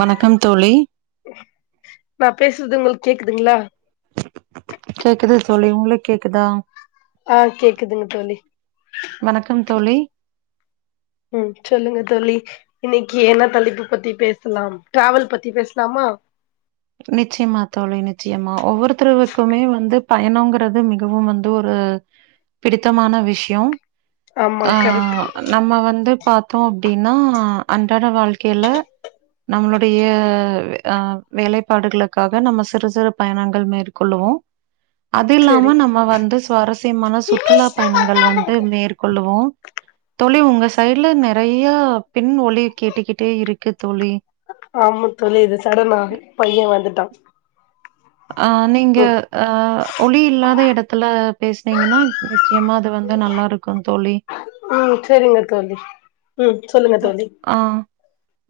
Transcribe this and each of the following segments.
வணக்கம் தோழி றதுங்க உங்களுக்கு கேக்குதுங்களா கேக்குது தோழி உங்களுக்கு கேக்குதா ஆ கேக்குதுங்க தோழி வணக்கம் தோழி ம் சொல்லுங்க தோழி இன்னைக்கு என்ன தலைப்பு பத்தி பேசலாம் டிராவல் பத்தி பேசலாமா நிச்சயமா தோழி நிச்சயமா ஒவ்வொருத்தருவுக்குமே வந்து பயணங்கிறது மிகவும் வந்து ஒரு பிடித்தமான விஷயம் ஆமா ஆ கரெக்ட் நம்ம வந்து பார்த்தோம் அப்டின்னா அன்றாட வாழ்க்கையில நம்மளுடையஹ் வேலை ப்பாடுகளுக்காக நம்ம சிறு சிறு பயணங்கள் மேற்கொள்ளுவோம் அது செரி இல்லாம நம்ம வந்து சுவாரஸ்யமான சுற்றுலா பயணங்கள் வந்து மேற்கொள்ளுவோ தோழி உங்க சைடுல நிறையா பின் ஒலி கேட்டுக்கிட்டே இருக் ஆமா தோழி சடனா பையன் வந் துட்டான் ஆ நீங்க ஆ ஒலி இல்லாத இடத்துல பேசுனீங்கன்னா பிரச் ஏம்மா அது வந்து நல்லா இருக் ம் செரிங்க தோழி ம் சொல்லுங்க தோழி ஆ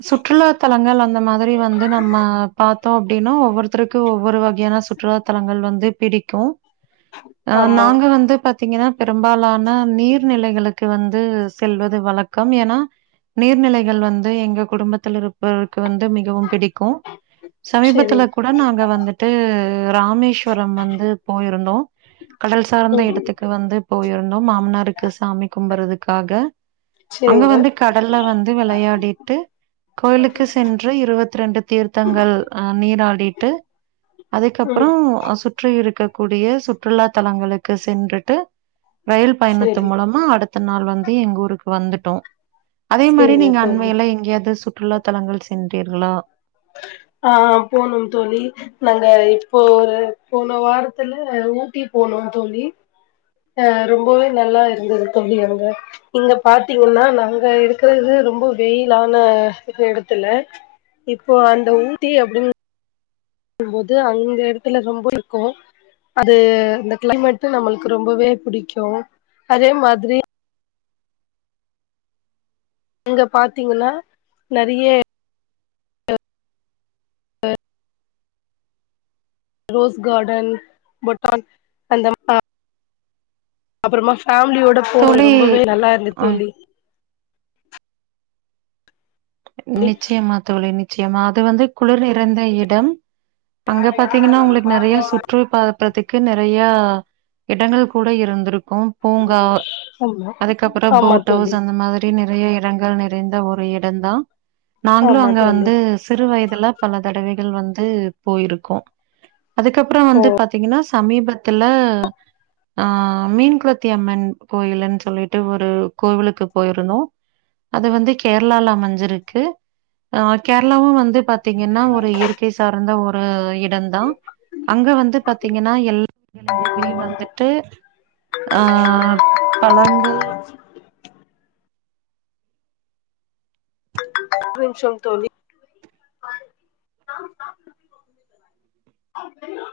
சுற்றுலாத்தலங்கள் அந்த மாதுரி வந்து நம்ம பாத் தோ அப்டின்னா ஒவ்வொருத்தர்க்கு ஒவ்வொரு வகையான சுற்றுலா தளங்கள் வந்து பிடிக்கு அ ஆமா நாங்க வந்து பாத் திங்கனா பெரும்பாலான நீர்நிலைகளுக்கு வந்து செல்வது வழக்கம் ஏனா நீர்நிலைகள் வந்து எங்க குடும்பத்திலிருப்பர்க் கு வந்து மிகவும் பிடிக்கு செரி சமீபத்துல கூட நாங்க வந்துட்டு ராமேஷ்வரம் வந்து போயிருந்தோ கடல் சார்ந்த ம் இடத்துக்கு வந்துப் போயிருந்தோம் மாமனாருக்கு சாமி கும்பர்றதுக்காக சேரிங்க கடல்ல வந்து வெளையாடிட்டு கோயிலுக்கு சென்று இருவத் ரெண்டு தீர்த்தங்கள் அ நீராடிட்டு அதைக்கப்றோ ம் அ சுற்றி இருக்கக் கூடிய சுற்றுலா தளங்களுக்கு சென்றுட்டு ரயில் பயணத்து செரி மூலமா அடுத்த நாள் வந்து எங்க ஊருக்கு வந்துட்டோ அதே மாரி செரிங்க நீங்க தோழி அண்மையில எங்கியாது சுட் ற்றுலா தலங்கள் சென்றீர்களா ஆ போனோம் தோழி நாங்க இப்போ ஒரு போன வாரத்துல ஊட்டி போனோ தோழி அ ரொம்பவே நல்லா இருந்தது தோழி அங்க இங்க பாத்தீங்கன்னா நாங்க இருக்குறது ரொம்பொ வெயிலான எடத்துல இப்போ அந்த ஊட்டி அப்டின் போது அந்த எடத்துல ரொம்ப இக்கு அது இந்த க்ளைமேட்ல நம்மள்க்கு ரொம்பவே புடிக்கு அதே மாத்ரி அங்க பாத்தீங்கனா நறிய ரோஸ் காடன் பொட்டான் அந்தம் ப அப்புறமா ஃபேம்லியோட [inaudible] தோழி ரொம்பவே நல்லா இர்ந்து ம் தோழி தோழி நிச்சியம்மா தோழி நித் சியமா அது வந்து குளுர் நிறந்த இடம் அங்க பாத்தீங்கன்னா உங்ளுக்கு நெறையா சுற்று பாத பரதிக் கு நெறையா எடங்கள் கூட இருந்துருக்கு பூங்கா ஆமா அதுக்கப்புற ஆமா போட் தோழி அவுஸ் அந்த மாதுரி நிறைய இரங்கள் நிற் ரிந்த ஒரு இடந்தா நாங்ளு ஆமா அங்க தோழி வந்து சிறு வயதுல பல தடவை இல் வந்து போயிருக்கு அதுக்கப்றோ வந்து பாத்தீங்கன்னாஸ் சமீபத்துல ஆ மீன் குளத்தி அம்மன் கோயில்ன்னு சொல்லிட்டு ஒரு கோவிலுக்கு போயிருந்தோ அது வந்து கேரளால அமைஞ்சிருக் கு ஆ கேரளாவு வந்து பாத்திங்கன்னா ஒரு இயற்கை சார்ந்த ஒரு எட ந்தா அங்க வந்து பாத்திங்கன்னா எல்லா எடங்கள்லயு வந்துட்டு ஆ பழங்கள் ஒரு நிமிஷம் தோழி